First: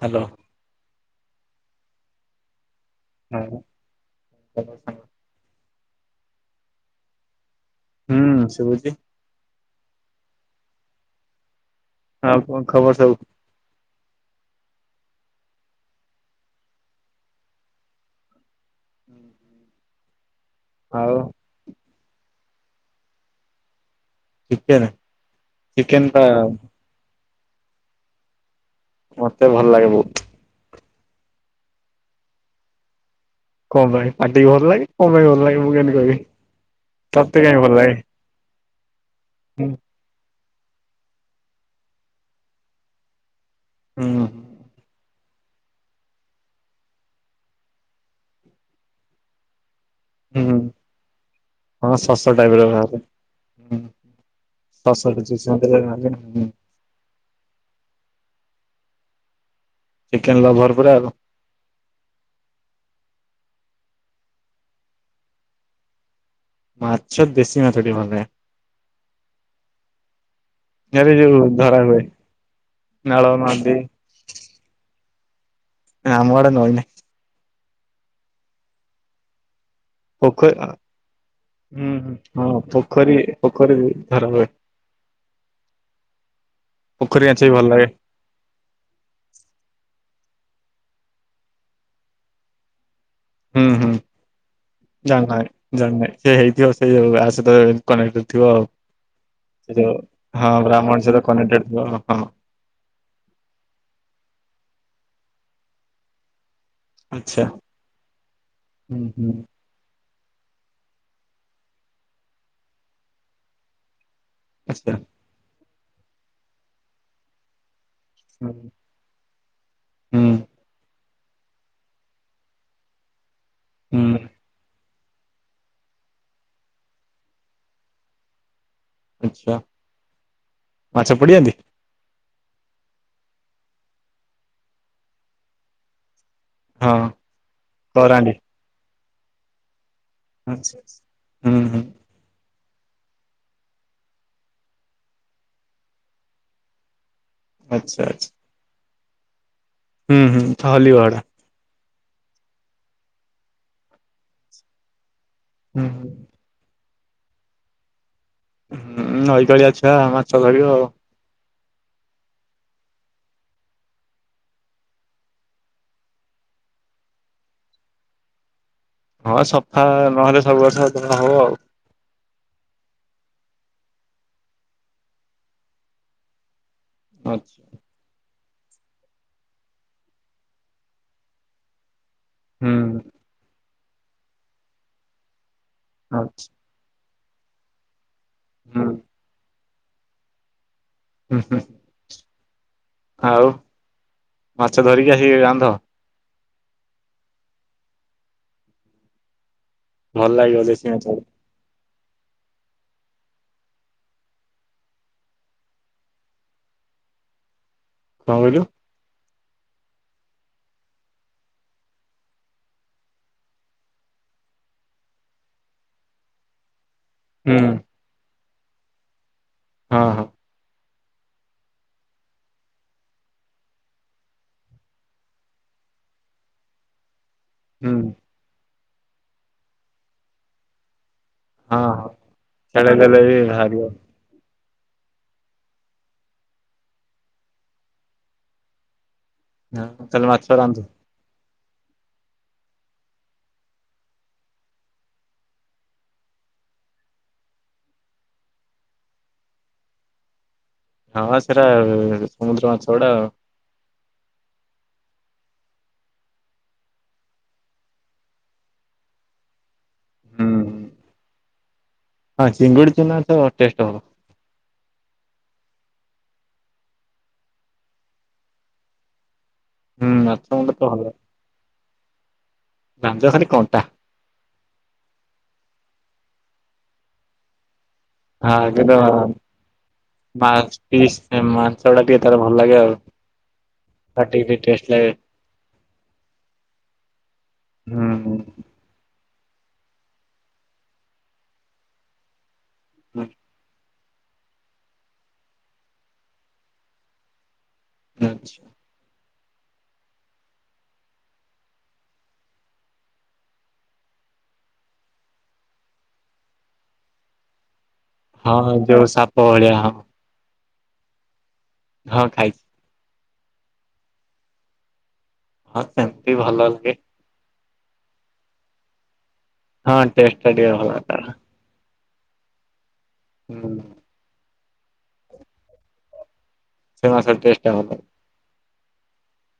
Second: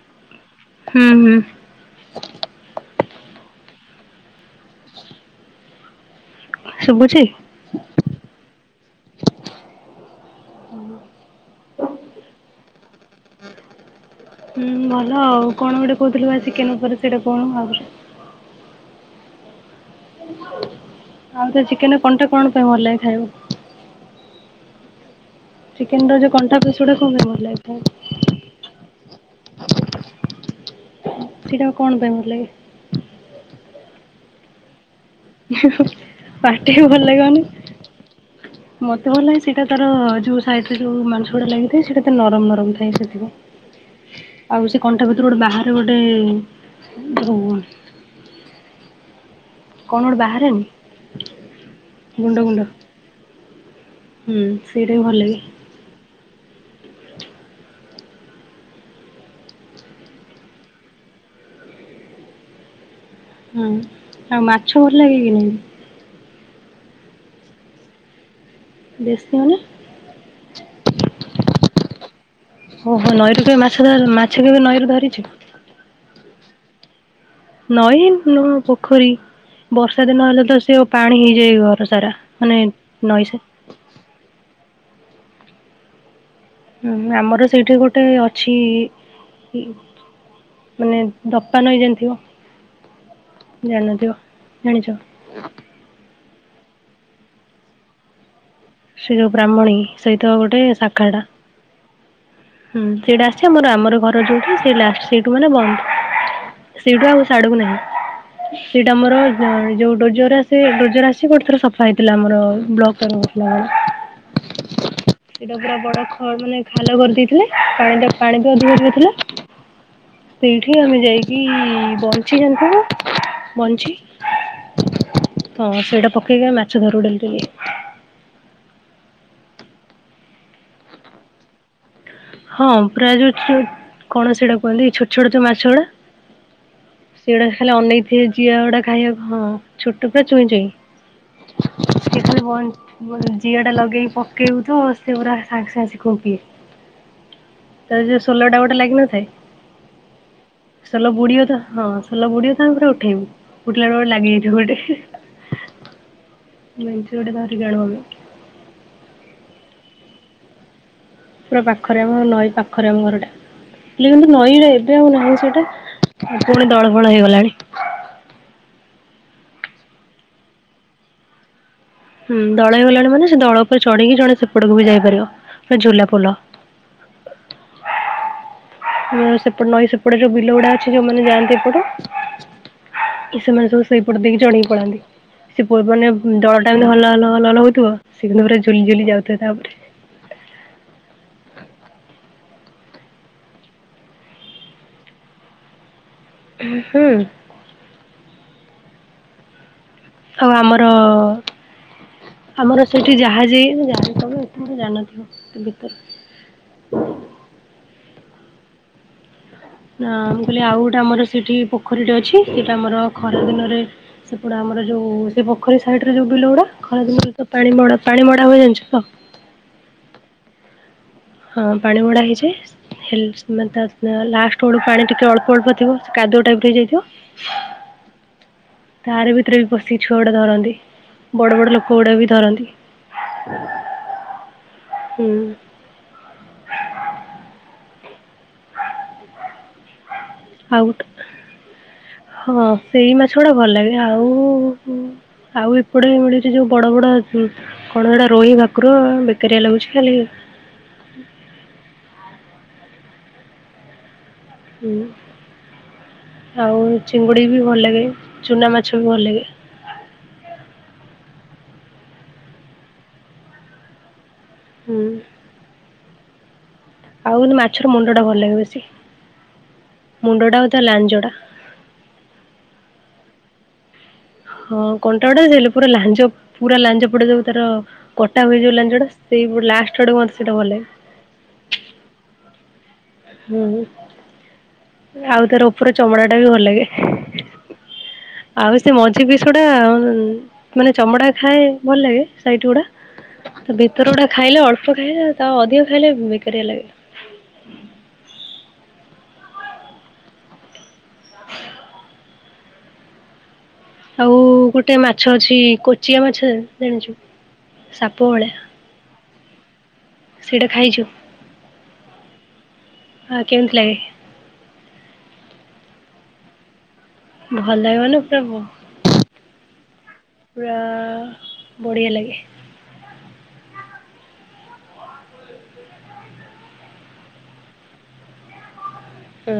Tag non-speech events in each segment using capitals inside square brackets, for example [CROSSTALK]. Hello. ହୁଁ ହୁଁ। Hello hello. ଶୁଭୁଛି? ହୁଁ ଶୁଭୁଛି। ହଁ କଣ ଖବର ସବୁ? ହୁଁ ଭଲ ଆଉ କଣ ଗୋଟେ କହୁଥିଲୁ ଚିକେନ୍ କରିଛୁ ସେଇଟା କଣ ହଉ। ଆଉ ସେ ଚିକେନ୍ ର କଣ୍ଟା କଣ ପାଇଁ ଭଲ ଲାଗେ ଖାଇଆକୁ? ଚିକେନ୍। ଚିକେନ୍ ର ଯୋଉ କଣ୍ଟା ପିସ୍ ଗୁଡାକ କଣ ପାଇଁ ଭଲ ଲାଗେ ଖାଇଆକୁ? ମତେ ଭଲ ଲାଗେ ବହୁତ୍। ସେଇଟା କଣ ପାଇଁ ଭଲ ଲାଗେ? କଣ ପାଇଁ, ପାଟିିକି ଭଲ ଲାଗେ କଣ ପାଇଁ ଭଲ ଲାଗେ ମୁଁ କେମିତି କହିବି? ପାଟିକି ଭଲ ଲାଗିବନି ତତେ କାହିଁ ଭଲ ଲାଗେ? ମତେ ଭଲ ଲାଗେ, ସେଇଟା ହୁଁ ତାର ଯୋଉ [UNINTELLIGIBLE] ଯୋଉ ମାଂସ ଗୁଡା ଲାଗିଥାଏ, ସେଟା ନରମ ନରମ ଥାଏ ସେଥିପାଇଁ। ହୁଁ ଆଉ ସେ କଣ୍ଟା ଗୋଟେ ବାହାରେ ଗୋଟେ [UNINTELLIGIBLE] କଣ ଗୋଟେ ହୁଁ ବାହାରେନି? ହଁ ଶ୍ୱାସ ଗୁଣ୍ଡ ଗୁଣ୍ଡ ଟାଇପର ବାହାରେ, ହୁଁ ହୁଁ ସେଇଟା ବି ଭଲ ଶ୍ୱାସ। ଲାଗେ। [UNINTELLIGIBLE] ଚିକେନ୍ ଲଭର୍ ପୁରା ଆଉ। ହୁଁ ଆଉ ମାଛ ଭଲ ଲାଗେ କି ନାହିଁ? ମାଛ ଦେଶି ମାଛ ଟିକେ ଭଲ ଲାଗେ। ଦେଶୀ ମାନେ? ଆରେ ଯୋଉ ଧରା ହୁଏ ଓ ହୋ ନାଳ ନଈରୁ କେବେ ନଦୀ ମାଛ ଧର ମା ମାଛ କେବେ ନଈରୁ ଧରିଛୁ? ଆମ ଆଡେ ନଈ ନାହିଁ। ନଈ ନୁହଁ ପୋଖରୀ। ବର୍ଷାଦିନ ହେଲେ ପୋଖରୀ ତ ସେ ପାଣି ହେଇଯାଏ ଘର ସାରା, ମାନେ ନଈସ କରିବି ଧର [UNINTELLIGIBLE] ହୁଁ ପୋଖରୀ ମାଛ ଆମର ବି ଭଲ ସେଇଠି ଲାଗେ। ଗୋଟେ ଅ ଛି ମାନେ ଦତା ନଈ ଜାଣିଥିବ? ହୁଁ- ହୁଁ ଜାଣିନଥିବ? ଜାଣିଛ [UNINTELLIGIBLE] ଭାର ଜାଣିନେଇ ସେ ହେଇଥିବ, ସେଇ ଆ ସହିତ କନେକ୍ଟ ଥିବ ଆଉ। ଯୋଉ ବ୍ରାହ୍ମଣୀ ସେ ଯୋଉ ସହିତ ହଁ ଗୋଟେ ବ୍ରାହ୍ମଣୀ ଶାଖାଟା। ସହିତ କନେକ୍ଟଡ୍ ଥିବ ଆଉ ହଁ। ହୁଁ ସେଇଟା ଆସିଛି ଆମର, ଆମର ଘର ଯୋଉଠି ସେ ଲାଷ୍ଟ ସେଇଠୁ ମାନେ ବନ୍ଦ। ସେଇଟୁ ଆଉ ଆଚ୍ଛା ସାଡୁକୁ ନାହିଁ, ସେଇଟା ହୁଁ ଆମର ହୁଁ। ଯୋଉ ଡୋଜର୍ ଆସି ସେ ଡୋଜର୍ ଆସି ଗୋଟେ ଥର ସଫା ହେଇଥିଲା ଆମର, ବ୍ଲକ ତରଫରୁ ନା କଣ। ଆଚ୍ଛା। ସେଇଟା ପୁରା ବଡ ଖ ମାନେ ଖାଲ କରିଦେଇଥିଲା, ପାଣିଟା ପାଣି ହୁଁ ବି ଅଧିକ ଅଧିକ ଥିଲା। ହୁଁ ସେଇଠି ଆମେ ଯାଇକି ବଇଁଞ୍ଚି ଜାଣିଥିବ? ବଇଁଞ୍ଚି, ହୁଁ ତ ସେଇଟା ପକେଇକି ମାଛ ଧରୁ ଡେଲି ଡେଲି। ଆଚ୍ଛା ମାଛ ପଡିଯାନ୍ତି? ହଁ ପୁରା ଯୋଉ କଣ ସେଇଟାକୁ କୁହନ୍ତି, ଛୋଟ ଛୋଟ ଯୋଉ ମାଛ ଗୁଡା? ହଁ ସେଗୁଡା ଖାଲି ଅନେଇ ଥିବେ କରାଣ୍ଡି ଜିଆ ଗୁଡା ଖାଇଆକୁ। ଛୋଟ ପୁରା ଚୁଇଁ ଆଚ୍ଛା ହୁଁ ଚୁଇଁ। ହୁଁ ସେ ଖାଲି ବ [UNINTELLIGIBLE] ଜିଆଟା ଲଗେଇକି ପକେଇବୁ ତ, ସେ ପୁରା ସାଙ୍ଗେ ସାଙ୍ଗେ ଆସିକି ଖୁମ୍ପିବେ। ଆଚ୍ଛା ତାର ଯୋଉ ଆଚ୍ଛା ଷୋଲୋଟା ଗୋଟେ ଲାଗିନଥାଏ, ହୁଁ ହୁଁ ଠହଲି ଷୋଲୋ ଗହଡା ବୁଡିବ ତ ହଁ ସୋଲ ବୁଡିବ ତ ଆମେ ପୁରା ଉଠେଇବୁ, ଉଠିଲା ବେଳେ ଲାଗିଯାଇଥିବ ଗୋଟେ ହି- ହି। ହୁଁ। ମେଞ୍ଚେ ଗୋଟେ ଧରିକି ଅଣୁ ଆମେ। ହୁଁ ନଈ ତଳିଆ ଛୁଆ ଆଉ, ମାଛ ଧରିବ ଆଉ। ପୁରା ପାଖରେ ଆମ, ନଈ ପାଖରେ ଆମ ଘରଟା। [UNINTELLIGIBLE] ନଈଟା ଏବେ ଆଉ ନାହିଁ ସେଇଟା, ଆଉ ପୁଣି ଦଳ ଫଳ ହେଇଗଲାଣି। ହଁ ସଫା ନହେଲେ ସବୁ ବର୍ଷ ଦଳ ହବ ଆଉ। ହୁଁ ଦଳ ହେଇଗଲାଣି ମାନେ, ସେ ଦଳ ଉପରେ ଚଢିକି ଜଣେ ସେପଟକୁ ବି ଯାଇପାରିବ। ପୁରା ଝୁଲା ପୋଲ। ଆଚ୍ଛା। ସେପଟ ନଈ ସେପଟେ ଯୋଉ ବିଲ ଗୁଡା ଅଛି, ଯୋଉମାନେ ଯାଆନ୍ତି ଏପଟୁ। ହୁଁ ସେମାନେ ସବୁ ସେଇପଟ ଦେଇକି ଚଢ଼ିକି ପଳାନ୍ତି ସେ ମାନେ ଆଚ୍ଛା ଦଳ ଟା ଏମତି ହଲ ହଲ ହଲ ହଲ ହଉଥିବ। [UNINTELLIGIBLE] ଝୁଲି ହୁଁ ଝୁଲି ଯାଉଥାଏ ତାପରେ ହୁଁ ହୁଁ। ଆଉ ମାଛ ଧରିକି ଆସିକି ରାନ୍ଧ? ହୁଁ। ଭଲ ଆଉ ଲାଗିବ ଦେଶୀ ଆମର ମାଛ ଗୁଡା। ଆମର ସେଇଠି ଜାହାଜ ହେଇ [UNINTELLIGIBLE] ଜାଣିନଥିବ ଭିତରେ। କଣ କହିଲୁ? ନା ମୁଁ କହିଲି ଆଉ ଗୋଟେ ଆମର ସେଠି ପୋଖରୀଟେ ଅଛି ସେଇଟା ଆମର ଖରା ଦିନରେ ସେ ପଟେ ଆମର ଯୋଉ ସେ ପୋଖରୀ ସାଇଡରେ ଯୋଉ ବିଲ ଗୁଡା ଖରା ଦିନରେ ତ ହୁଁ ପାଣି ମଡା ପାଣି ମଡା ହୁଏ ଜାଣିଛ ତ? ହଁ ହଁ। ହଁ ପାଣି ମଡ଼ା ହେଇଛି। ହେଲେ [UNINTELLIGIBLE] ଲାଷ୍ଟ ବେଳୁ ପାଣି ଟିକେ ଅଳ୍ପ ଅଳ୍ପ ଥିବ କାଦୁଅ ଟାଇପ ର ହେଇଯାଇଥିବ। ହୁଁ। ତାର ଭିତରେ ବି ପଶିକି ଛୁଆଗୁଡା ଧରନ୍ତି। ବଡ଼ ବଡ଼ ହଁ ଲୋକ ହଁ ଗୁଡ଼ା ବି ଧରନ୍ତି ଛାଡେଇ ଦେଲେ ବି ବାହାରିବ। ହୁଁ। ହଁତାହେଲେ ମାଛ ଆଉ ରାନ୍ଧୁ। ଗୋଟେ ହଁ ସେଇ ମାଛ ଗୁଡା ଭଲ ଲାଗେ ଆଉ ଆଉ ଏପଟେ ମିଳୁଛି ଯୋଉ ବଡ ବଡ କଣ ଏଟା ରୋହି ଭାକୁର ବେକାରିଆ ଲାଗୁଛି ଖାଲି ହଁ ବା ସେଟା ସମୁଦ୍ର ମାଛ ଗୁଡା ଆଉ। ହୁଁ ଆଉ ଚିଙ୍ଗୁଡ଼ି ବି ଭଲ ଲାଗେ ଚୁନା ମାଛ ବି ଭଲ ଲାଗେ। ହୁଁ ହୁଁ। ହଁ ଚିଙ୍ଗୁଡି ଚୁନା ମାଛ ଟେଷ୍ଟ ଭଲ। ହୁଁ। ଆଉ କିନ୍ତୁ ମାଛର ମୁଣ୍ଡ ଟା ଭଲ ଲାଗେ ବେଶୀ ହୁଁ ମାଛ ମୁଣ୍ଡ ଟା ହଉ ତା ତ ଭଲ ଲାଞ୍ଜ ଟା। ଲାଞ୍ଜ ଖାଲି କଣ୍ଟା। ହଁ କଣ୍ଟା ଗଟା ହେଲେ ପୁରା ଲାଞ୍ଜ ପୁରା ଲାଞ୍ଜ ପଟ ଯୋଉ ତାର କଟା ହୁଏ ହଁ ଯୋଉ କିନ୍ତୁ ଲାଞ୍ଜ ଟା ସେଇ ପ ଲାଷ୍ଟ ଆଡ଼କୁ ମତେ ମା ସେଇଟା ଭଲ ଲାଗେ। ପିସ୍ ମାଂସ ଗୁଡା ଟିକେ ତାର ଭଲ ଲାଗେ ଆଉ। ହୁଁ। ପାଟି କି ଟିକେ ଟେଷ୍ଟ ଲାଗେ। ଆଉ ତାର ଉପର ଚମଡ଼ା ଟା ବି ଭଲ ଲାଗେ ହୁଁ ଆଉ ସେ ମଝି ପିସ୍ ଗୁଡ଼ା ମାନେ ଚମଡା ଖାଏ ଭଲ ଲାଗେ ସାଇଟ ଗୁଡା ହୁଁ। ଭିତର ଗୁଟା ଖାଇଲେ ଅଳ୍ପ ଖାଇଲେ ତା ଅଧିକ ଖାଇଲେ ବେକାରିଆ ଲାଗେ। ଆଚ୍ଛା। ଆଉ ଗୋଟେ ମାଛ ଅଛି କୋଚିଆ ମାଛ ଜାଣିଛୁ ସା ହଁ ହଁ ଯୋଉ ସାପ ଭଳିଆ ହଁ। ସେଇଟା ଖାଇଛୁ? ହଁ ଖାଇ ହଁ କେମିତି ଲାଗେ? ହଁ ସେମିତି ଭଲ ଲାଗେ। ଭଲ ଲାଗେ ମାନେ ପୁରା ହଁ ଟେଷ୍ଟ ଟା ଟିକେ ପୁରା ଭଲ ତାର। ବଢ଼ିଆ ଲାଗେ। ହୁଁ। ସେ ମାଛର ଟେଷ୍ଟ ଟା ଭଲ ଲାଗେ। ହଁ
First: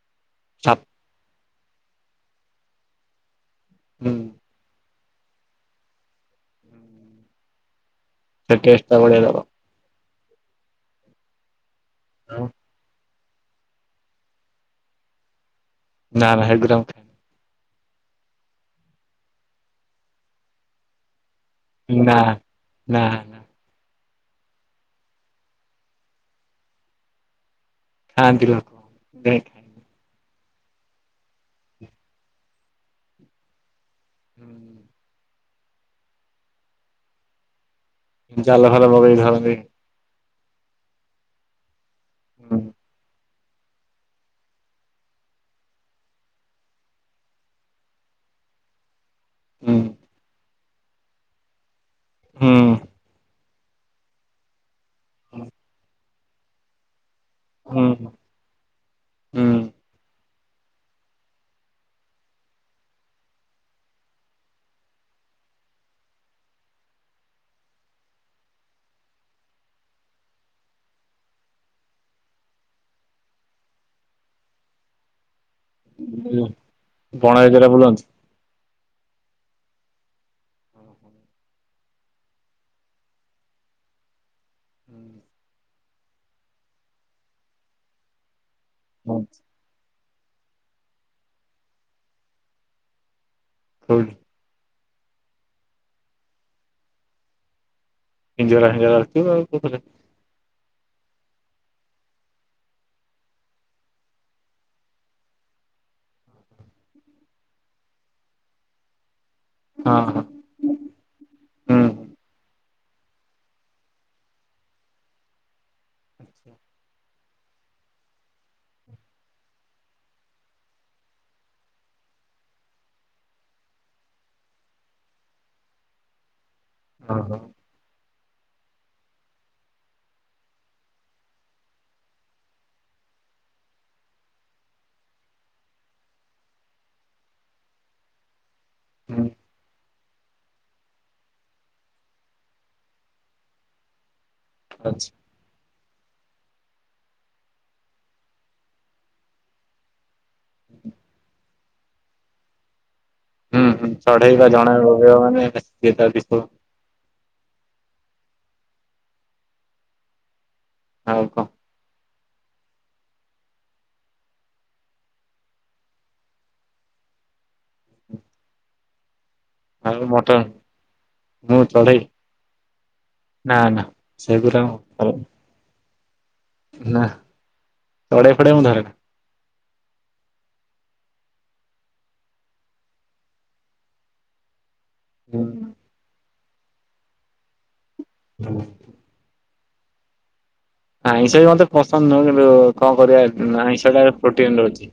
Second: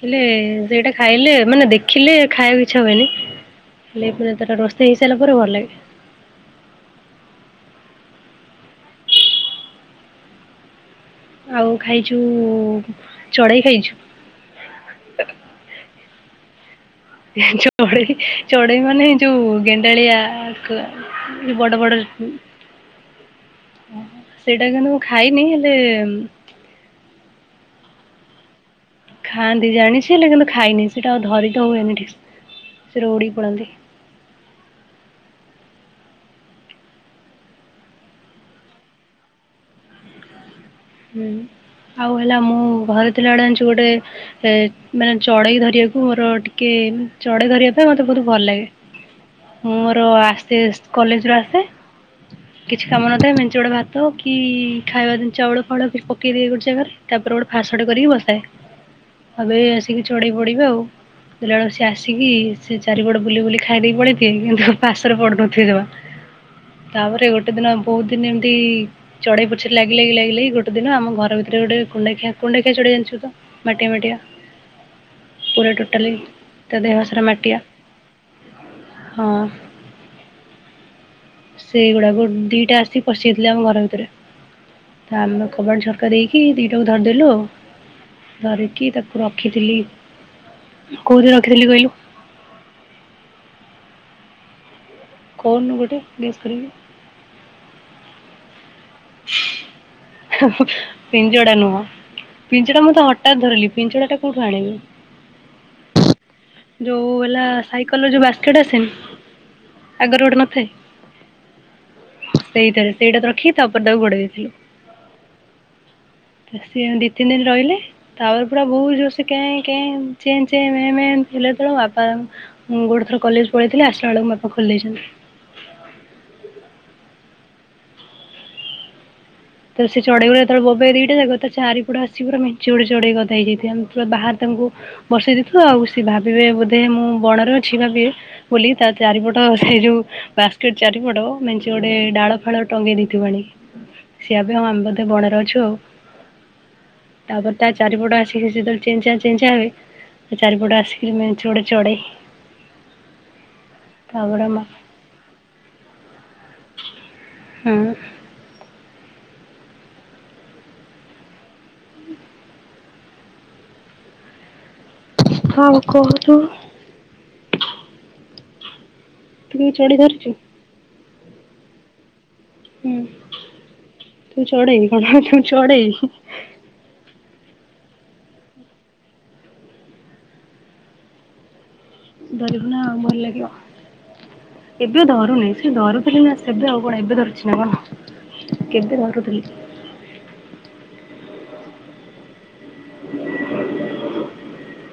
ଥିଲେ ସା ସେଇଟା ଖାଇଲେ ମାନେ ଦେଖିଲେ ଖାଇବାକୁ ଇଛା ହୁଏନି ହେଲେ ହୁଁ। ମାନେ ତାର ରୋଷେଇ ହେଇସାରିଲା ପରେ ଭଲ ଲାଗେ। ତା ଟେଷ୍ଟ ଟା ବଢ଼ିଆ ଦବ। ଆଉ ଖାଇଛୁ ଚଢେଇ ଖାଇଛୁ। ନା ନା ହେଗୁରା ମୁ ଚଢେଇ ଚଢେଇ ମାନେ ଯୋଉ ଗେଣ୍ଡାଳିଆ ବଡ଼ ବଡ଼ ନା। ନା ନା ସେଇଟା କିନ୍ତୁ ମୁଁ ଖାଇନି ହେଲେ ଖାନ୍ତି ଲୋ। ଖାଆନ୍ତି ଜାଣିଛି ହେଲେ କିନ୍ତୁ ଖାଇନି ସେଇଟା ଆଉ ଧରି ତ ହୁଏନିଠିକ ସେ ରେ ଉଡ଼ି କି ପଳାନ୍ତି। ଉଁ ଜାଲ ଫାଲ ପକେଇ ଧରନ୍ତି। ହୁଁ ଆଉ ହେଲା ମୁଁ ହୁଁ ଘରେ ଥିଲା ବେଳେ ଜାଣିଚୁ ଗୋଟେ ମାନେ ଚଢେଇ ଧରିବାକୁ ମୋର ଟିକେ ଚଢେଇ ଧରିବା ପାଇଁ ମତେ ବହୁତ ଭଲ ଲାଗେ। ମୁଁ ମୋର ଆସ୍ତେ କଲେଜ ରୁ ଆସେ। ହୁଁ କିଛି କାମ ନଥାଏ ମେନ୍ଚଡ଼ ଭାତ କି ଖାଇବା ଦିନ ଚାଉଳ ଫାଉଳ ବି ପକେଇ ଦିଏ ଗୋଟେ ଜାଗାରେ ତାପରେ ଗୋଟେ ଫାସ ଟେ ହୁଁ କରିକି ହୁଁ। ବସାଏ ହୁଁ ଏବେ ଆସିକି ଚଢେଇ ପଡିବ ଆଉ। ଦେଖିଲାବେଳକୁ ସେ ଆସିକି ସେ ଚାରିପଟ ବୁଲି ବୁଲି ଖାଇ ଦେଇକି ପଳେଇଥିବେ କିନ୍ତୁ ପାସରେ ପଡ଼ୁନଥିବେ ଜମା। ତାପରେ ଗୋଟେ ଦିନ ବହୁତ ଦିନ ଏମତି ଚଢେଇ ପଛରେ ଲାଗି ଲାଗି ଲାଗି ଗୋଟେ ସେ ଦିନ ଆମ ଘର ଭିତରେ ଗୋଟେ କୁଣ୍ଡା ଖିଆ କୁଣ୍ଡା ଖିଆ ଚଢେଇ ଜାଣିଥିବ ତ ମାଟିଆ ମାଟିଆ ପୁରା ଟୋଟାଲି ତା ଦେହସାରା ବଣ ମାଟିଆ ଏରିଆରେ ବୁଲନ୍ତି? ହଁ। ସେଇଗୁଡା ଗ ଦିଟା ଆସି ପଶି ଯାଇଥିଲେ ଆମ ଘର ଭିତରେ। ତା ଆମର କବାଟ ଝରକା ଦେଇକି ଦିଟାକୁ ଧରିଦଲୁ ଆଉ। ଧରିକି ତାକୁ କୋଉଠି ରଖିଥିଲି କୋଉଠି ରଖିଥିଲି କହିଲୁ। କୋଉଠି? କହନୁ ଗୋଟେ ଗେସ୍ କରିକି। ପିଞ୍ଜରା ଫିଞ୍ଜରା ରଖିଥିବୁ ଆଉ କୋଉଥିରେ। ପିଞ୍ଜଡା ନୁହଁ ପିଞ୍ଜଡା ମୁଁ ତ ହଠାତ୍ ଧରିଲି ପିଞ୍ଜଡା ଟା କୋଉଠୁ ଆଣିବି। ଯୋଉ ହେଲା ସାଇକେଲ ଯୋଉ ବାସ୍କେଟ ଆସେନି ହଁ ହଁ ଆଗରେ ଗୋଟେ ନଥାଏ। ହୁଁ। ସେଇତାରେ ସେଇଟା ତ ରଖିକି ତାପରେ ତାକୁ ଘୋଡେଇ ଦେଇଥିଲୁ। ସିଏ ଦି ତିନି ଦିନ ରହିଲେ ତାପରେ ପୁରା ବହୁ ଯରସେ କେଁ କେଁ ଚେଁ ଚେଁ ମେଁ ମେଁ। ହେଲେ ଏତେବେଳେ ବାପା ମୁଁ ଗୋଟେ ଥର କଲେଜ ପଳେଇି ଥିଲି ଆସିଲା ବେଳକୁ ବାପା ଖୋଲି ଦେଇଛନ୍ତି। ଓହୋ ତ ସେ ଚଢେଇ ଯେତେବେଳେ ବୋବେଇ ଦିଟା ଯାକ ଚାରିପଟ ଆସି ପୁରା ମେନ୍ଚେ ଗୁରା ଚଢେଇ ଗଦା ହେଇଯାଇଥିବେ ଆମ ବାହାରେ ତାଙ୍କୁ ବର୍ଷେଇ ଦେଇଥୁ ଆଉ ସିଏ ଭାବିବେ ବୋଧେ ମୁଁ ବଣରେ ଅଛି ଭାବିବେ ବୋଲି ତା ହୁଁ ଚାରିପଟ ସେଇ ଯୋଉ ବାସ୍କେଟ ଚାରିପଟ ମେଞ୍ଚେ ଗୋଟେ ଡାଳ ଫାଳ ଟଙ୍ଗେଇ ଦେଇଥିବୁ ଆଣିକି। ସିଏ ଭାବିବେ ଆଉ ଆମେ ବୋଧେ ଆଚ୍ଛା ବଣରେ ଅଛୁ ଆଉ। ତାପରେ ତା ଚାରିପଟ ଆସିକି ସେଯେତେବେଳେ ଚେଁ ଚାଁ ଚେଁ ଚାଁ ହେବେ ଚାରିପଟେ ଆସିକିରି ମେଞ୍ଚେ ଗୁଡେ ଚଡ଼େଇ ଚଢେଇବା ଜଣେ ବୋବେଇବ ମାନେ [UNINTELLIGIBLE] ହଁ ଆଉ କଁ? ଆଉ କହୁନୁ। ତୁ କେବେ ଚଢ଼େଇ ଆଉ ଧରିଛୁ? ମୋଟନ୍ ମୁଁ ଚଢେଇ। ହୁଁ ନା ନା ସେଗୁରା ଚଢେଇ ନା ଚଡ଼େଇ ଫଡ଼େଇ ମୁ ଧର ଧରିବୁ ନା ଭଲ ଲାଗିବ ଏବେ ଧରୁନାହିଁ। ସେ ଧରୁଥିଲେ ନା ସେବେ ଆଉ କଣ ଏବେ ଧରୁଛି ନା କଣ କେବେ ଧରୁଥିଲି। ଆଇଁଷ ବି ମତେ ପସନ୍ଦ ନୁହଁ କିନ୍ତୁ କଣ କରିବା ଆଇଁଷଟା ପ୍ରୋଟିନ ରହୁଛି।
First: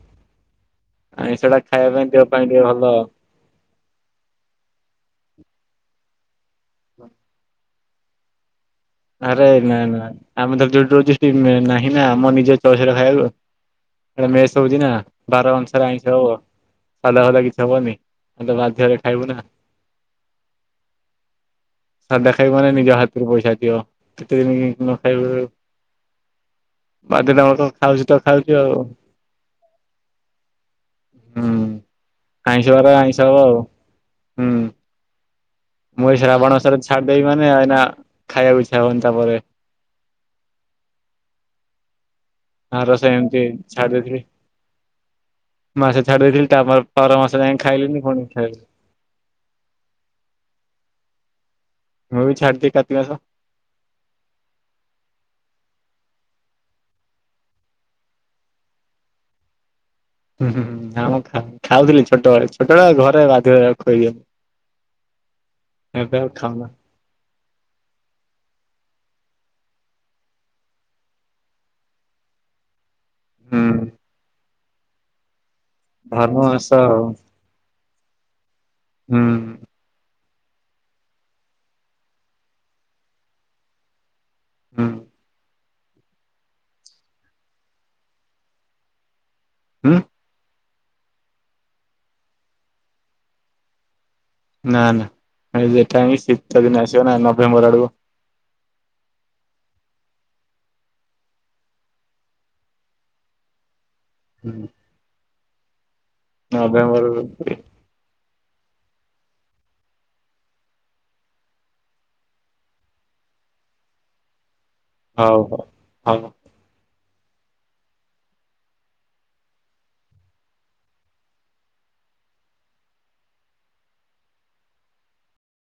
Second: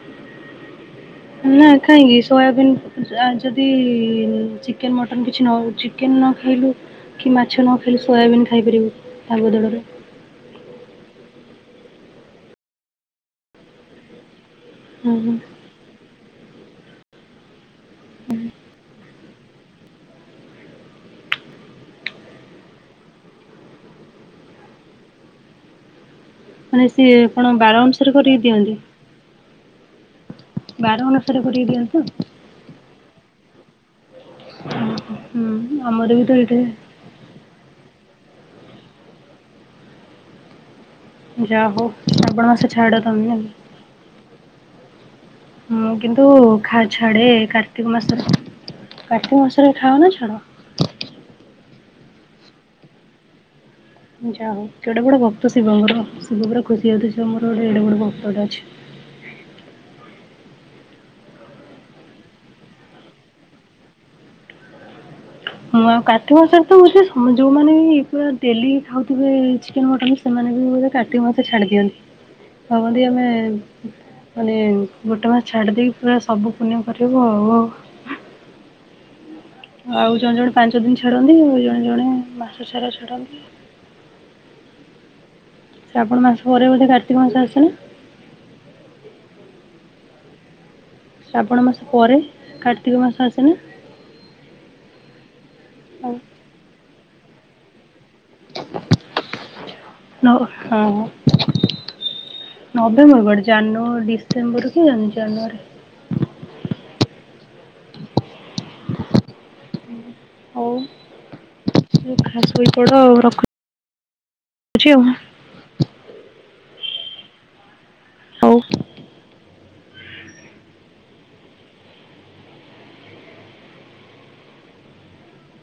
ଆଇଁଷଟା ନା ଖାଇବା ପାଇଁ କାହିଁକି ଦେହ ପାଇଁ ଟିକେ ଭଲ। ସୋୟାବନ୍ ଯଦି ଚିକେନ୍ ମଟନ୍ କିଛି ନ ଚିକେନ୍ ନ ଖାଇଲୁ କି ମାଛ ନ ଖାଲି ସୋୟାବିନ୍ ଖାଇପାରିବୁ। ତା ଆରେ ବଦଳରେ। ନାଇଁ ନାଇଁ ଆମେ ତ ଯୋଉଠି ରହୁଛ [UNINTELLIGIBLE] ନାହିଁ ନା ଆମ ନିଜେ ଚହେର ଖାଇବାକୁ। ଏବେ ମେସ୍ ହଉଛି ନା ହୁଁ ହୁଁ। ବାର ଅନସାରେ ଆଇଁଷ ହବ ସାଧା ଫାଦା କିଛି ହବନି ମତେ ବାଧ୍ୟ ରେ ଖାଇବୁ ନା ସାଧା ଖାଇବୁ ମାନେ ନିଜ ହାତରୁ ପଇସା ଦିଅ। କେତେ ଦିନ ନ ଖାଇବ। ମାନେ ସିଏ କଣ ବାର ଖାଉଛୁ ତ ଅନୁସାରେ କରିକି ଖାଉଛୁ ଆଉ। ଦିଅନ୍ତି। ବାର ଅନୁସାରେ ହୁଁ କରିକି ଦିଅନ୍ତି ଆଉ। ଆଇଁଷ ବାରେ ଆଇଁଷ ହବ ଆଉ ହୁଁ। ହୁଁ ମୁଁ ଆମର ଏଇ ବି ତ ଶ୍ରାବଣ ଏଇଠି ମାସ ରେ ଛାଡି ଦେବି ମାନେ ଏଇନା ଖାଇବାକୁ ଇଛା ହବନି ତାପରେ। ଯା ହଉ ଆପଣ ଆର ବର୍ଷ ଏମିତି ଛାଡି ଦେଇଥିଲି। ମୁଁ ମାସେ କିନ୍ତୁ ଛାଡ଼ି ଦେଇଥିଲି ତା ଖା ପର ପର ମାସ ଯାଏଁ ଖାଇଲିନି ପୁଣି ଖାଇଲି। କଟ ମାସରେ ରେ ଖାଅ ନା ଛାଡ଼? ମୁଁ ବି ଛାଡିଦିଏ କାର୍ତିକ ମାସ। ଯା ହଉ କେଡେ ବଡ ଭକ୍ତ ଶିବଙ୍କର ଶିବ ପୁରା ଖୁସି ହଉଥିବେ ଶିବଙ୍କର ଗୋଟେ ଏଡେ ବଡ ଭକ୍ତ ଟେ ଅଛି। ହୁଁ ହୁ ହୁଁ ଆଁ ମ ଖାଉଥିଲି ଛୋଟବେଳେ ଛୋଟବେଳେ ଘରେ ବାଧ୍ୟରେ ଖଇ ମୁଁ ଆଉ କାର୍ତିକ ମାସା ରେ ଖାଉନା। ତ ମୁଁ ସେ ହଁ ଯଉମାନେ ବି ପୁରା ଡେଲି ଖାଉଥିବେ ଚିକେନ୍ ମଟନ୍ ସେମାନେ ବି ବୋଧେ କାର୍ତିକ ମାସରେ ଛାଡ଼ିଦିଅ ଭାବନ୍ତି ଆମେ ହୁଁ ମାନେ ଗୋଟେ ମାସ ଛାଡି ଦେଇକି ପୁରା ଧର୍ମ ସବୁ ମାସ ପୁଣ୍ୟ କରିବୁ ଆଉ ହଉ ହୁଁ। ଆଉ ଜଣେ ଜଣେ ପାଞ୍ଚ ଦିନ ଛାଡ଼ନ୍ତି ଆଉ ଜଣେ ଜଣେ ମାସ ସାରା ଛାଡ଼ନ୍ତି। ହୁଁ। ଶ୍ରାବଣ ମାସ ପରେ ବଧେ କାର୍ତ୍ତିକ ମାସ ଆସେନା। ହୁଁ। ଶ୍ରାବଣ ମାସ ପରେ କାର୍ତ୍ତିକ ମାସ ଆସେ ନା? ନା ନା ସେଟା ହିଁ ଶୀତ ଦିନେ ଆସିବ ନା ନଭେମ୍ବର ଆଡ଼କୁ। ନ ହଁ। ନଭେମ୍ବର କୁଆଡେ ଜାନୁ ଡିସେମ୍ବର କି ଜାନୁଆରୀ। ନଭେମ୍ବର ଖଇ ସୋଇପଡ ଆଉ ରଖୁ ଚି ଆଉ। ହଉ ହଉ ହଉ। ହଉ।